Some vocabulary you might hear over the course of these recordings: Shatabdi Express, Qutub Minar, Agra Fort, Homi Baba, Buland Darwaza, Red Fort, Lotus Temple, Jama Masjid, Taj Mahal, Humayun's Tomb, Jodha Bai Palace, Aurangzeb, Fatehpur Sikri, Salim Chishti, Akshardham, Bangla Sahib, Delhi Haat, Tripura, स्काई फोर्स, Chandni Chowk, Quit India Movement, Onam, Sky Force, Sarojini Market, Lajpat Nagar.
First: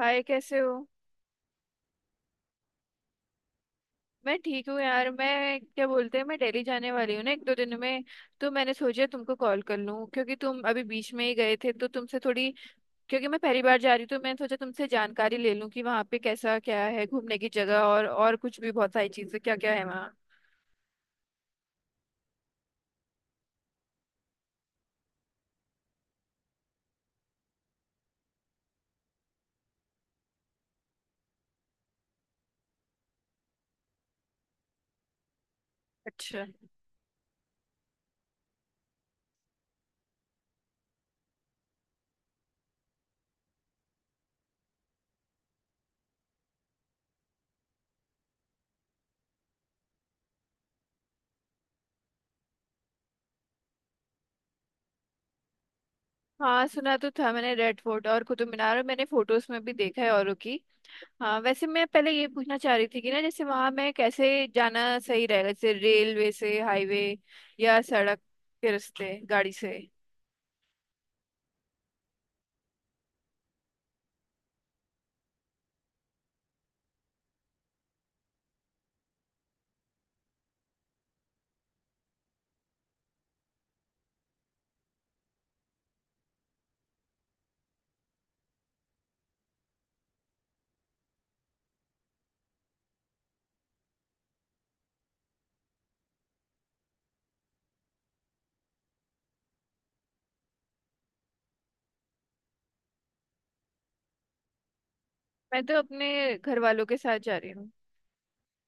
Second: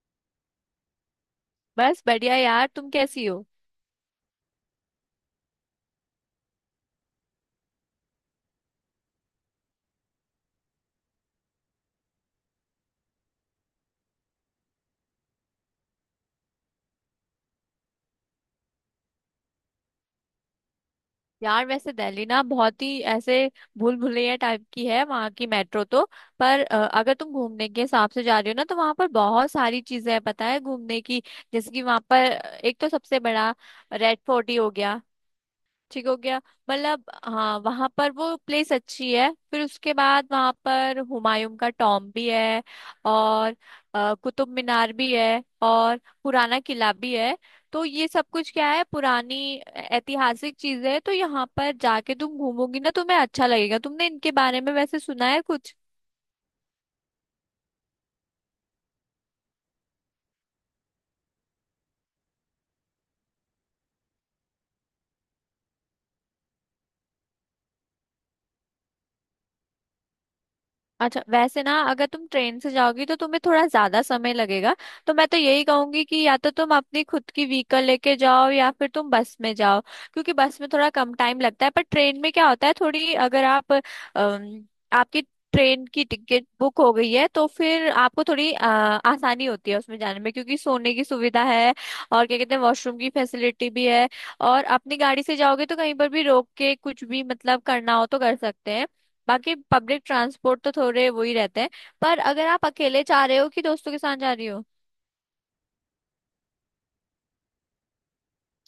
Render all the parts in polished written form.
हाय, कैसे हो? बस बढ़िया यार। तुम कैसी हो? मैं ठीक हूँ यार। मैं क्या बोलते हैं, मैं दिल्ली जाने वाली हूँ ना, 1-2 दिन में। तो मैंने सोचा तुमको कॉल कर लूँ, क्योंकि तुम अभी बीच में ही गए थे तो तुमसे थोड़ी। क्योंकि मैं पहली बार जा रही हूँ तो मैंने सोचा तुमसे जानकारी ले लूँ कि वहाँ पे कैसा क्या है, घूमने की जगह और कुछ भी, बहुत सारी चीज़ें क्या क्या है वहाँ। यार वैसे दिल्ली ना बहुत ही ऐसे भूल भुलैया टाइप की है, वहाँ की मेट्रो तो। पर अगर तुम घूमने के हिसाब से जा रही हो ना तो वहाँ पर बहुत सारी चीजें हैं पता है, घूमने की। जैसे कि वहाँ पर एक तो सबसे बड़ा रेड फोर्ट ही हो गया, ठीक हो गया। अच्छा। मतलब हाँ, वहां पर वो प्लेस अच्छी है। फिर उसके बाद वहां पर हुमायूं का टॉम भी है, और कुतुब मीनार भी है, और पुराना किला भी है। तो ये सब कुछ क्या है, पुरानी ऐतिहासिक चीजें है, तो यहाँ पर जाके तुम घूमोगी ना तुम्हें अच्छा लगेगा। तुमने इनके बारे में वैसे सुना है कुछ? हाँ, सुना तो था मैंने रेड फोर्ट और कुतुब मीनार, और मैंने फोटोज में भी देखा है औरों की। हाँ, वैसे मैं पहले ये पूछना चाह रही थी कि ना, जैसे वहां मैं कैसे जाना सही रहेगा, जैसे रेलवे से, हाईवे या सड़क के रास्ते गाड़ी से। अच्छा वैसे ना, अगर तुम ट्रेन से जाओगी तो तुम्हें थोड़ा ज्यादा समय लगेगा। तो मैं तो यही कहूंगी कि या तो तुम अपनी खुद की व्हीकल लेके जाओ, या फिर तुम बस में जाओ। क्योंकि बस में थोड़ा कम टाइम लगता है, पर ट्रेन में क्या होता है, थोड़ी अगर आप अम, आपकी ट्रेन की टिकट बुक हो गई है तो फिर आपको थोड़ी आसानी होती है उसमें जाने में, क्योंकि सोने की सुविधा है, और क्या कहते हैं वॉशरूम की फैसिलिटी भी है। और अपनी गाड़ी से जाओगे तो कहीं पर भी रोक के कुछ भी मतलब करना हो तो कर सकते हैं। बाकी पब्लिक ट्रांसपोर्ट तो थोड़े वो ही रहते हैं। पर अगर आप अकेले जा रहे हो कि दोस्तों के साथ जा रही हो। मैं तो अपने घर वालों के साथ जा रही हूँ।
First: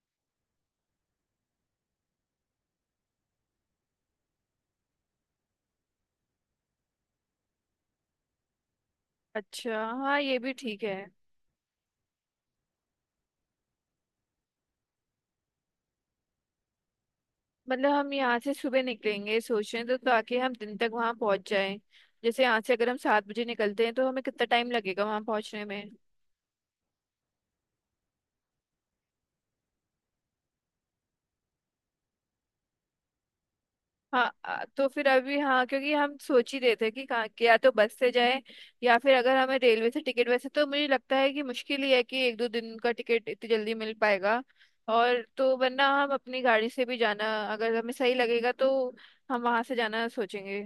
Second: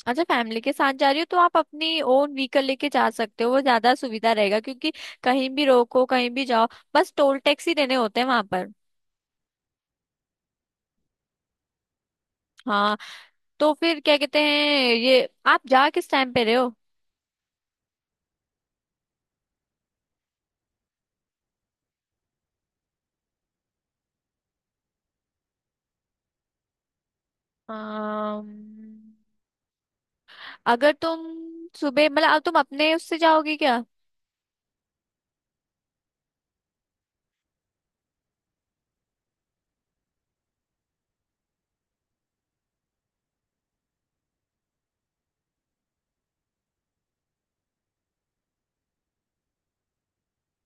अच्छा, फैमिली के साथ जा रही हो तो आप अपनी ओन व्हीकल लेके जा सकते हो, वो ज्यादा सुविधा रहेगा, क्योंकि कहीं भी रोको कहीं भी जाओ। बस टोल टैक्स ही देने होते हैं वहां पर। अच्छा, हाँ, ये भी ठीक है। हाँ, तो फिर क्या कहते हैं, ये आप जा किस टाइम पे रहे हो? मतलब हम यहाँ से सुबह निकलेंगे सोच रहे हैं, तो ताकि हम दिन तक वहाँ पहुँच जाएं। जैसे यहाँ से अगर हम 7 बजे निकलते हैं तो हमें कितना टाइम लगेगा वहाँ पहुँचने में? अम, अगर तुम सुबह मतलब, अब तुम अपने उससे जाओगी क्या? हाँ तो फिर अभी हाँ, क्योंकि हम सोच ही रहे थे कि कहाँ कि या तो बस से जाए, या फिर अगर हमें रेलवे से टिकट, वैसे तो मुझे लगता है कि मुश्किल ही है कि 1-2 दिन का टिकट इतनी जल्दी मिल पाएगा। और तो वरना हम अपनी गाड़ी से भी जाना, अगर हमें सही लगेगा तो हम वहां से जाना सोचेंगे।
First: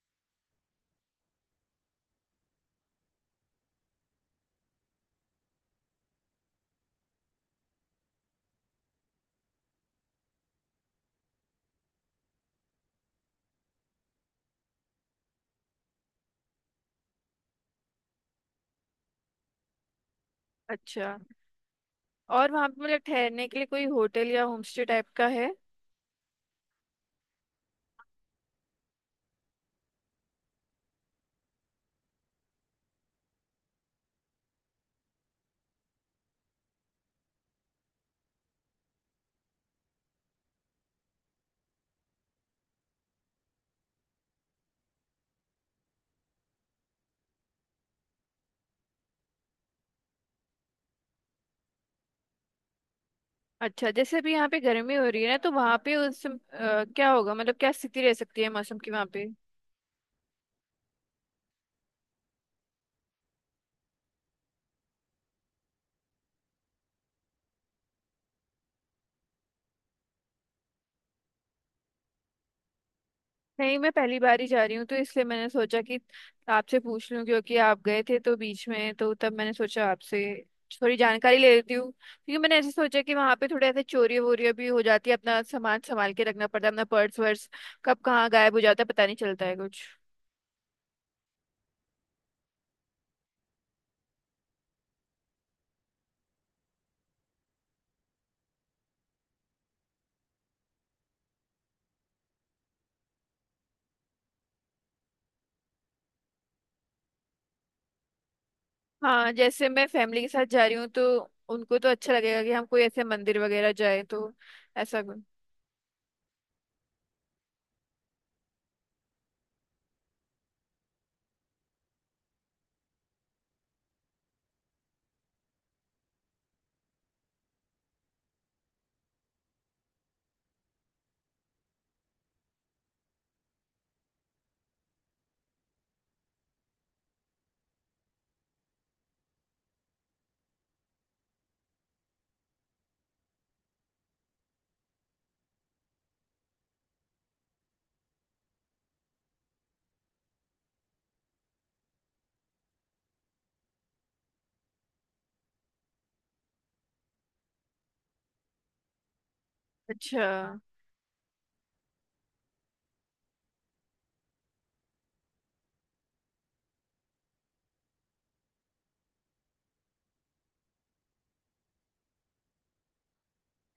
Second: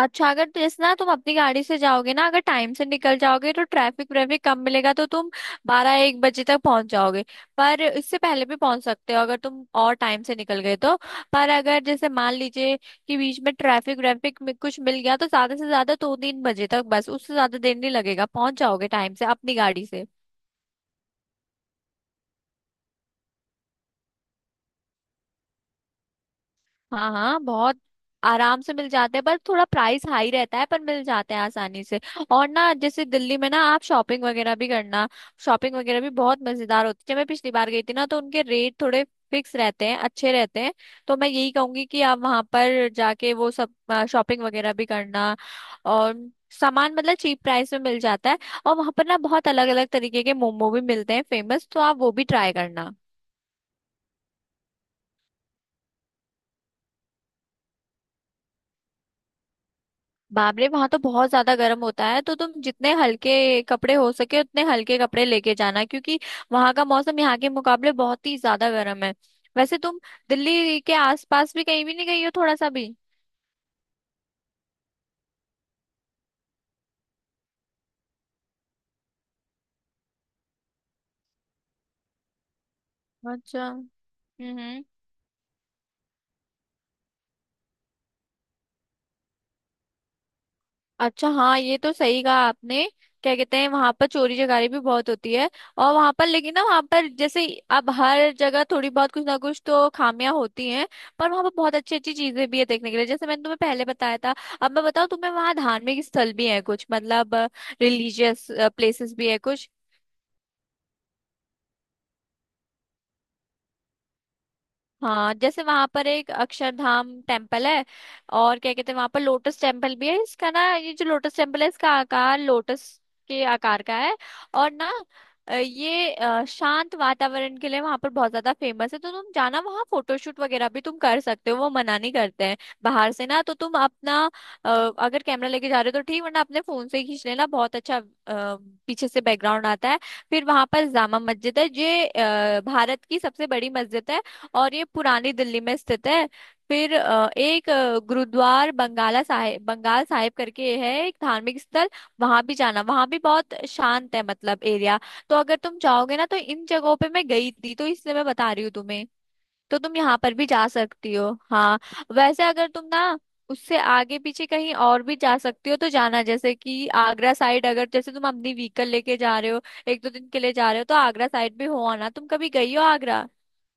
अच्छा, अगर तो इस ना तुम अपनी गाड़ी से जाओगे ना, अगर टाइम से निकल जाओगे तो ट्रैफिक व्रैफिक कम मिलेगा, तो तुम बारह एक बजे तक पहुंच जाओगे। पर इससे पहले भी पहुंच सकते हो अगर तुम और टाइम से निकल गए तो। पर अगर जैसे मान लीजिए कि बीच में ट्रैफिक व्रैफिक में कुछ मिल गया तो ज्यादा से ज्यादा दो तीन बजे तक बस, उससे ज्यादा देर नहीं लगेगा, पहुंच जाओगे टाइम से अपनी गाड़ी से। अच्छा। और वहां पे मतलब ठहरने के लिए कोई होटल या होमस्टे टाइप का है? हाँ हाँ, बहुत आराम से मिल जाते हैं, पर थोड़ा प्राइस हाई रहता है, पर मिल जाते हैं आसानी से। और ना, जैसे दिल्ली में ना आप शॉपिंग वगैरह भी करना। शॉपिंग वगैरह भी बहुत मजेदार होती है, जब मैं पिछली बार गई थी ना तो उनके रेट थोड़े फिक्स रहते हैं, अच्छे रहते हैं। तो मैं यही कहूंगी कि आप वहां पर जाके वो सब शॉपिंग वगैरह भी करना। और सामान मतलब चीप प्राइस में मिल जाता है। और वहां पर ना बहुत अलग अलग तरीके के मोमो भी मिलते हैं फेमस, तो आप वो भी ट्राई करना। अच्छा, जैसे अभी यहाँ पे गर्मी हो रही है ना, तो वहां पे क्या होगा, मतलब क्या स्थिति रह सकती है मौसम की वहां पे? बाप रे, वहां तो बहुत ज्यादा गर्म होता है, तो तुम जितने हल्के कपड़े हो सके उतने हल्के कपड़े लेके जाना, क्योंकि वहां का मौसम यहाँ के मुकाबले बहुत ही ज्यादा गर्म है। वैसे तुम दिल्ली के आसपास भी कहीं भी नहीं गई हो, थोड़ा सा भी? नहीं, मैं पहली बार ही जा रही हूँ, तो इसलिए मैंने सोचा कि आपसे पूछ लूँ, क्योंकि आप गए थे तो बीच में, तो तब मैंने सोचा आपसे थोड़ी जानकारी ले लेती हूँ। क्योंकि मैंने ऐसे सोचा कि वहाँ पे अच्छा। थोड़े ऐसे चोरी वोरियाँ भी हो हम्म। जाती है, अपना सामान संभाल के रखना पड़ता है, अपना पर्स वर्स कब कहाँ गायब हो जाता है पता नहीं चलता है कुछ। अच्छा हाँ, ये तो सही कहा आपने। क्या कहते हैं, वहां पर चोरी चकारी भी बहुत होती है। और वहां पर लेकिन ना, वहां पर जैसे, अब हर जगह थोड़ी बहुत कुछ ना कुछ तो खामियां होती हैं। पर वहां पर बहुत अच्छी अच्छी चीजें भी है देखने के लिए, जैसे मैंने तुम्हें पहले बताया था। अब मैं बताऊँ तुम्हें, वहां धार्मिक स्थल भी है कुछ, मतलब रिलीजियस प्लेसेस भी हाँ, है जैसे कुछ। मैं फैमिली के साथ जा रही हूँ तो उनको तो अच्छा लगेगा कि हम कोई ऐसे मंदिर वगैरह जाए, तो ऐसा कुछ। हाँ, जैसे वहां पर एक अक्षरधाम टेम्पल है, और क्या कहते हैं वहां पर लोटस टेम्पल भी है। इसका ना, ये जो लोटस टेम्पल है इसका आकार लोटस के आकार का है। और ना ये शांत वातावरण के लिए वहां पर बहुत ज्यादा फेमस है, तो तुम जाना वहां, फोटोशूट वगैरह भी तुम कर सकते हो, वो मना नहीं करते हैं बाहर से ना। तो तुम अपना, अ, अगर कैमरा लेके जा रहे हो तो ठीक, वरना अपने फोन से ही खींच लेना, बहुत अच्छा पीछे से बैकग्राउंड आता है। फिर वहां पर जामा मस्जिद है, ये भारत की सबसे बड़ी मस्जिद है, और ये पुरानी दिल्ली में स्थित है। फिर एक गुरुद्वार बंगाला साहिब बंगाल साहिब करके है, एक धार्मिक स्थल, वहां भी जाना, वहां भी बहुत शांत है मतलब एरिया। तो अगर तुम चाहोगे ना तो इन जगहों पे मैं गई थी तो इसलिए मैं बता रही हूँ तुम्हें, तो तुम यहाँ अच्छा। पर भी जा सकती हो। हाँ, वैसे अगर तुम ना उससे आगे पीछे कहीं और भी जा सकती हो तो जाना, जैसे कि आगरा साइड, अगर जैसे तुम अपनी व्हीकल लेके जा रहे हो, एक दो दिन के लिए जा रहे हो तो आगरा साइड भी हो आना। तुम कभी गई हो आगरा?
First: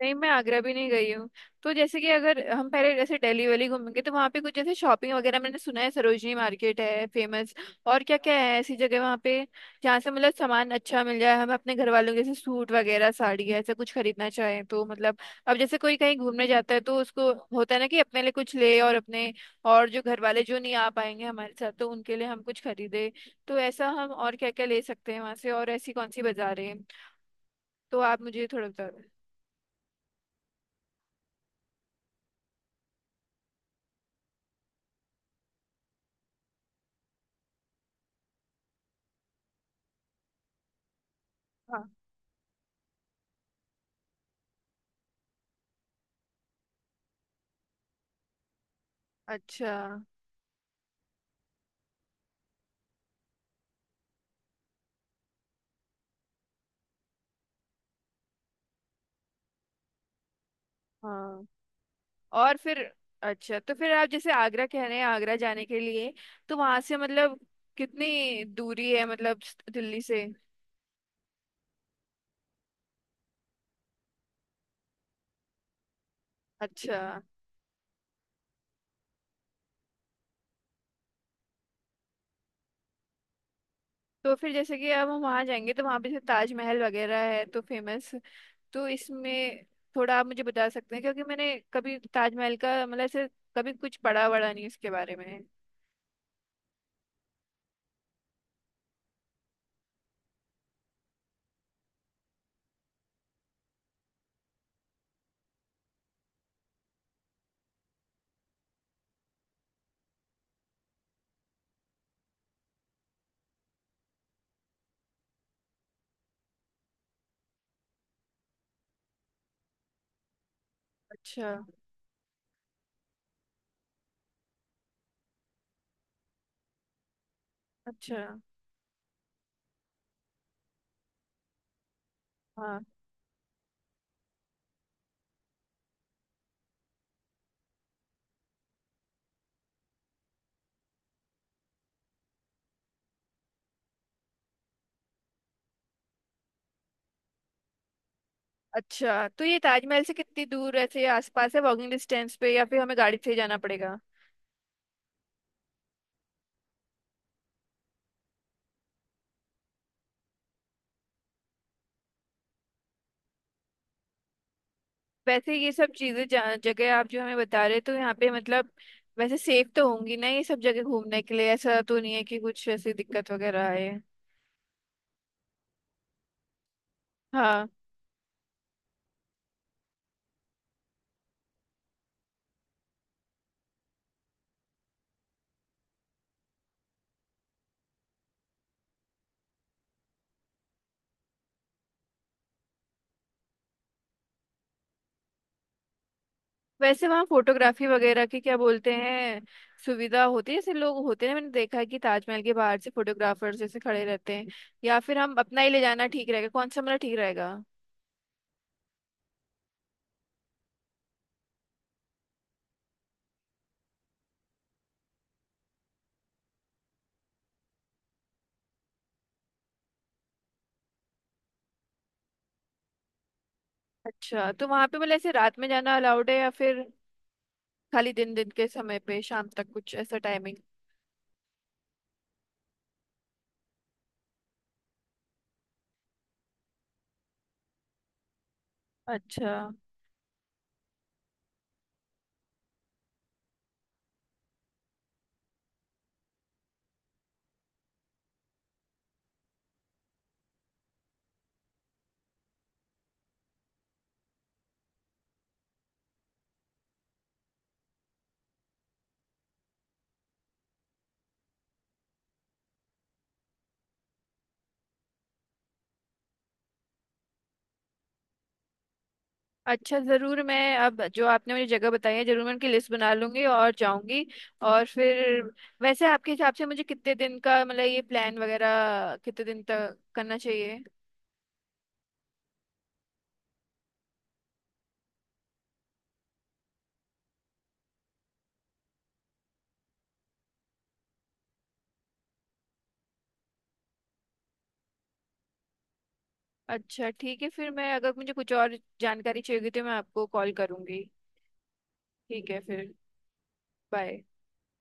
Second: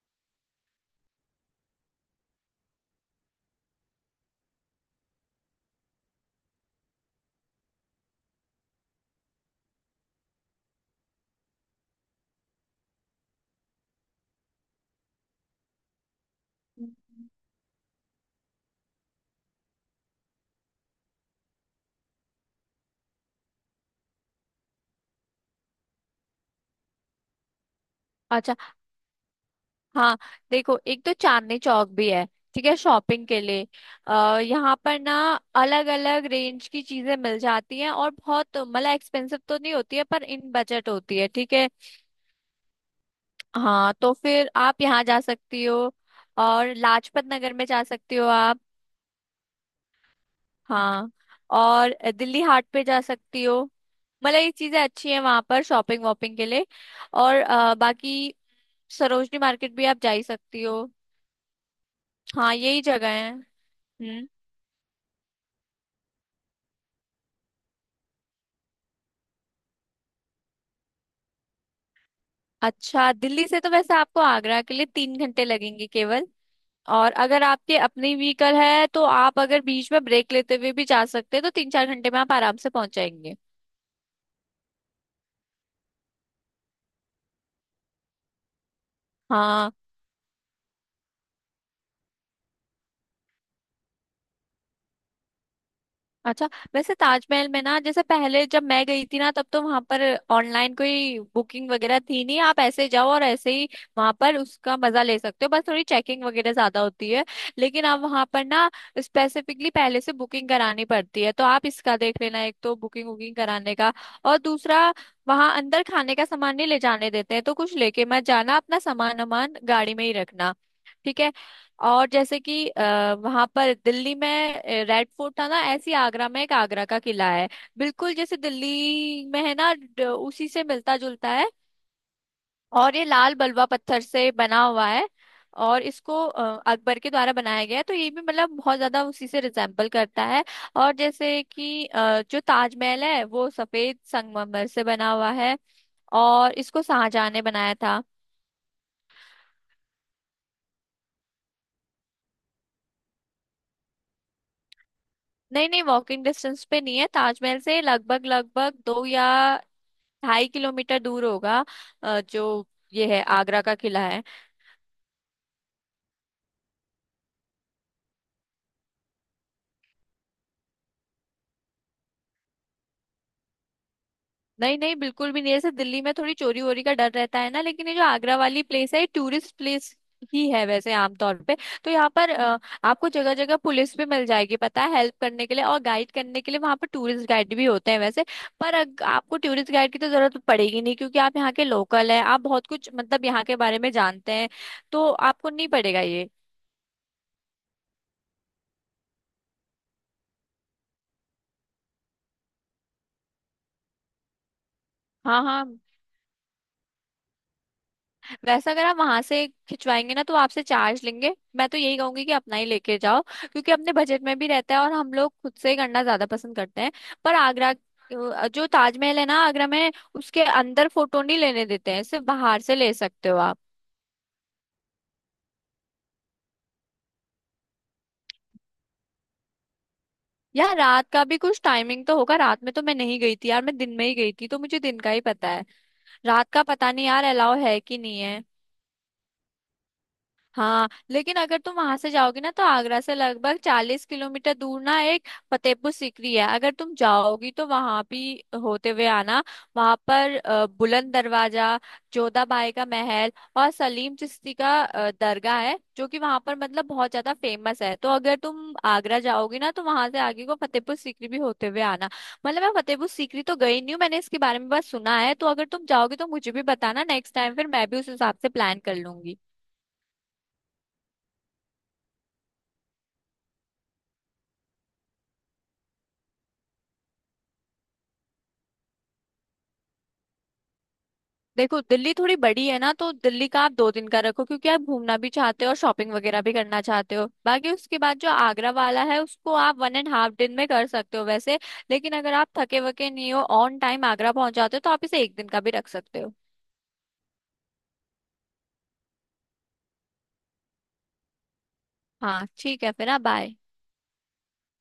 नहीं, मैं आगरा भी नहीं गई हूँ। तो जैसे कि अगर हम पहले जैसे दिल्ली वैली घूमेंगे तो वहाँ पे कुछ, जैसे शॉपिंग वगैरह, मैंने सुना है सरोजनी मार्केट है फेमस। और क्या क्या है ऐसी जगह वहाँ पे, जहाँ से मतलब सामान अच्छा मिल जाए हमें, अपने घर वालों के जैसे सूट वगैरह, साड़ी, ऐसा कुछ खरीदना चाहें तो। मतलब अब जैसे कोई कहीं घूमने जाता है तो हम्म। उसको होता है ना कि अपने लिए कुछ ले और अपने, और जो घर वाले जो नहीं आ पाएंगे हमारे साथ तो उनके लिए हम कुछ खरीदे। तो ऐसा हम और क्या क्या ले सकते हैं वहाँ से, और ऐसी कौन सी बाजारें हैं? तो आप मुझे अच्छा थोड़ा बता दें। हाँ, देखो एक तो चांदनी चौक भी है, ठीक है शॉपिंग के लिए। अ यहाँ पर ना अलग अलग रेंज की चीजें मिल जाती हैं, और बहुत मतलब एक्सपेंसिव तो नहीं होती है, पर इन बजट होती है, ठीक है। हाँ। हाँ, तो फिर आप यहाँ जा सकती हो, और लाजपत नगर में जा सकती हो आप। अच्छा। हाँ, और दिल्ली हाट पे जा सकती हो, मतलब ये चीजें अच्छी हैं वहां पर शॉपिंग वॉपिंग के लिए। और बाकी सरोजनी मार्केट भी आप जा ही सकती हो। हाँ। हाँ और फिर, यही जगह है। अच्छा, तो फिर आप हम्म। जैसे आगरा कह रहे हैं, आगरा जाने के लिए तो वहां से मतलब कितनी दूरी है, मतलब दिल्ली से? अच्छा, दिल्ली से तो वैसे आपको आगरा के लिए 3 घंटे लगेंगे केवल। अच्छा। और अगर आपके अपनी व्हीकल है तो आप अगर बीच में ब्रेक लेते हुए भी जा सकते हैं, तो 3-4 घंटे में आप आराम से पहुंच जाएंगे। तो फिर जैसे कि अब हम वहां जाएंगे तो वहां पे जैसे ताजमहल वगैरह है तो फेमस, तो इसमें हाँ। थोड़ा आप मुझे बता सकते हैं? क्योंकि मैंने कभी ताजमहल का मतलब ऐसे कभी कुछ पढ़ा वढ़ा नहीं उसके बारे में। अच्छा वैसे ताजमहल में ना, जैसे पहले जब मैं गई थी ना तब तो वहां पर ऑनलाइन कोई बुकिंग वगैरह थी नहीं, आप ऐसे जाओ और ऐसे ही वहां पर उसका मजा ले सकते हो, बस थोड़ी चेकिंग वगैरह ज्यादा होती है। लेकिन अब वहां पर ना स्पेसिफिकली पहले से बुकिंग करानी पड़ती है, तो आप इसका देख लेना, एक तो बुकिंग वुकिंग कराने का, और दूसरा वहां अंदर खाने का सामान नहीं ले जाने देते हैं, तो कुछ लेके मत जाना, अपना सामान वामान गाड़ी में ही रखना, ठीक है। अच्छा। और जैसे कि वहां पर दिल्ली में रेड फोर्ट था ना, ऐसी आगरा में एक आगरा का किला है, बिल्कुल अच्छा। जैसे दिल्ली में है ना, उसी से मिलता जुलता है। हाँ। और ये लाल बलुआ पत्थर से बना हुआ है, और इसको अकबर के द्वारा बनाया गया है, तो ये भी मतलब बहुत ज्यादा उसी से रिजेम्बल करता है। और जैसे कि जो ताजमहल है वो सफेद संगमरमर से बना हुआ है, और इसको शाहजहां ने बनाया था। अच्छा, तो ये ताजमहल से कितनी दूर ऐसे आसपास है, वॉकिंग डिस्टेंस पे, या फिर हमें गाड़ी से ही जाना पड़ेगा? नहीं नहीं, वॉकिंग डिस्टेंस पे नहीं है, ताजमहल से लगभग लगभग 2 या 2.5 किलोमीटर दूर होगा जो ये है आगरा का किला है। वैसे ये सब चीजें जगह आप जो हमें बता रहे, तो यहाँ पे मतलब वैसे सेफ तो होंगी ना ये सब जगह घूमने के लिए? ऐसा तो नहीं है कि कुछ ऐसी दिक्कत वगैरह आए? नहीं नहीं बिल्कुल भी नहीं, जैसे दिल्ली में थोड़ी चोरी वोरी का डर रहता है ना, हाँ। लेकिन ये जो आगरा वाली प्लेस है ये टूरिस्ट प्लेस ही है वैसे, आमतौर पे। तो यहाँ पर आपको जगह जगह पुलिस भी मिल जाएगी पता है, हेल्प करने के लिए, और गाइड करने के लिए वहाँ पर टूरिस्ट गाइड भी होते हैं वैसे। पर आपको टूरिस्ट गाइड की तो जरूरत पड़ेगी नहीं, क्योंकि आप यहाँ के लोकल है, आप बहुत कुछ मतलब यहाँ के बारे में जानते हैं, तो आपको नहीं पड़ेगा ये। वैसे वहाँ फोटोग्राफी वगैरह की क्या बोलते हैं, सुविधा होती है, जैसे लोग होते हैं, मैंने देखा है कि ताजमहल के बाहर से फोटोग्राफर्स जैसे खड़े रहते हैं? या फिर हम हाँ अपना हाँ, ही ले जाना ठीक रहेगा, कौन सा हमारा ठीक रहेगा? वैसे अगर आप वहां से खिंचवाएंगे ना तो आपसे चार्ज लेंगे, मैं तो यही कहूंगी कि अपना ही लेके जाओ, क्योंकि अपने बजट में भी रहता है, और हम लोग खुद से ही करना ज्यादा पसंद करते हैं। पर आगरा, जो ताजमहल है ना आगरा में, उसके अंदर फोटो नहीं लेने देते हैं, सिर्फ बाहर से ले सकते हो आप। अच्छा, तो वहाँ पे मतलब ऐसे रात में जाना अलाउड है, या फिर खाली दिन दिन के समय पे शाम तक, कुछ ऐसा टाइमिंग? यार, रात का भी कुछ टाइमिंग तो होगा, रात में तो मैं नहीं गई थी यार, मैं दिन में ही गई थी तो मुझे दिन का ही पता है, रात का पता नहीं यार अलाउ है कि नहीं है। अच्छा। हाँ, लेकिन अगर तुम वहां से जाओगे ना, तो आगरा से लगभग 40 किलोमीटर दूर ना एक फतेहपुर सीकरी है, अगर तुम जाओगी तो वहां भी होते हुए आना। वहां पर बुलंद दरवाजा, जोधाबाई का महल, और सलीम चिश्ती का दरगाह है, जो कि वहां पर मतलब बहुत ज्यादा फेमस है, तो अगर तुम आगरा जाओगी ना तो वहां से आगे को फतेहपुर सीकरी भी होते हुए आना। मतलब मैं फतेहपुर सीकरी तो गई नहीं हूँ, मैंने इसके बारे में बस सुना है, तो अगर तुम जाओगे तो मुझे भी बताना, नेक्स्ट टाइम फिर मैं भी उस हिसाब से प्लान कर लूंगी। अच्छा, जरूर, मैं अब जो आपने मुझे जगह बताई है जरूर मैं उनकी लिस्ट बना लूंगी और जाऊंगी। और फिर वैसे आपके हिसाब से मुझे कितने दिन का मतलब ये प्लान वगैरह कितने दिन तक करना चाहिए? देखो, दिल्ली थोड़ी बड़ी है ना, तो दिल्ली का आप 2 दिन का रखो, क्योंकि आप घूमना भी चाहते हो और शॉपिंग वगैरह भी करना चाहते हो, बाकी उसके बाद जो आगरा वाला है उसको आप 1.5 दिन में कर सकते हो वैसे। लेकिन अगर आप थके वके नहीं हो, ऑन टाइम आगरा पहुंच जाते हो तो आप इसे एक दिन का भी रख सकते हो। अच्छा, ठीक है फिर। मैं अगर मुझे कुछ और जानकारी चाहिए होगी तो मैं आपको कॉल करूंगी। हाँ ठीक है ठीक है, फिर। फिर ना, बाय। बाय।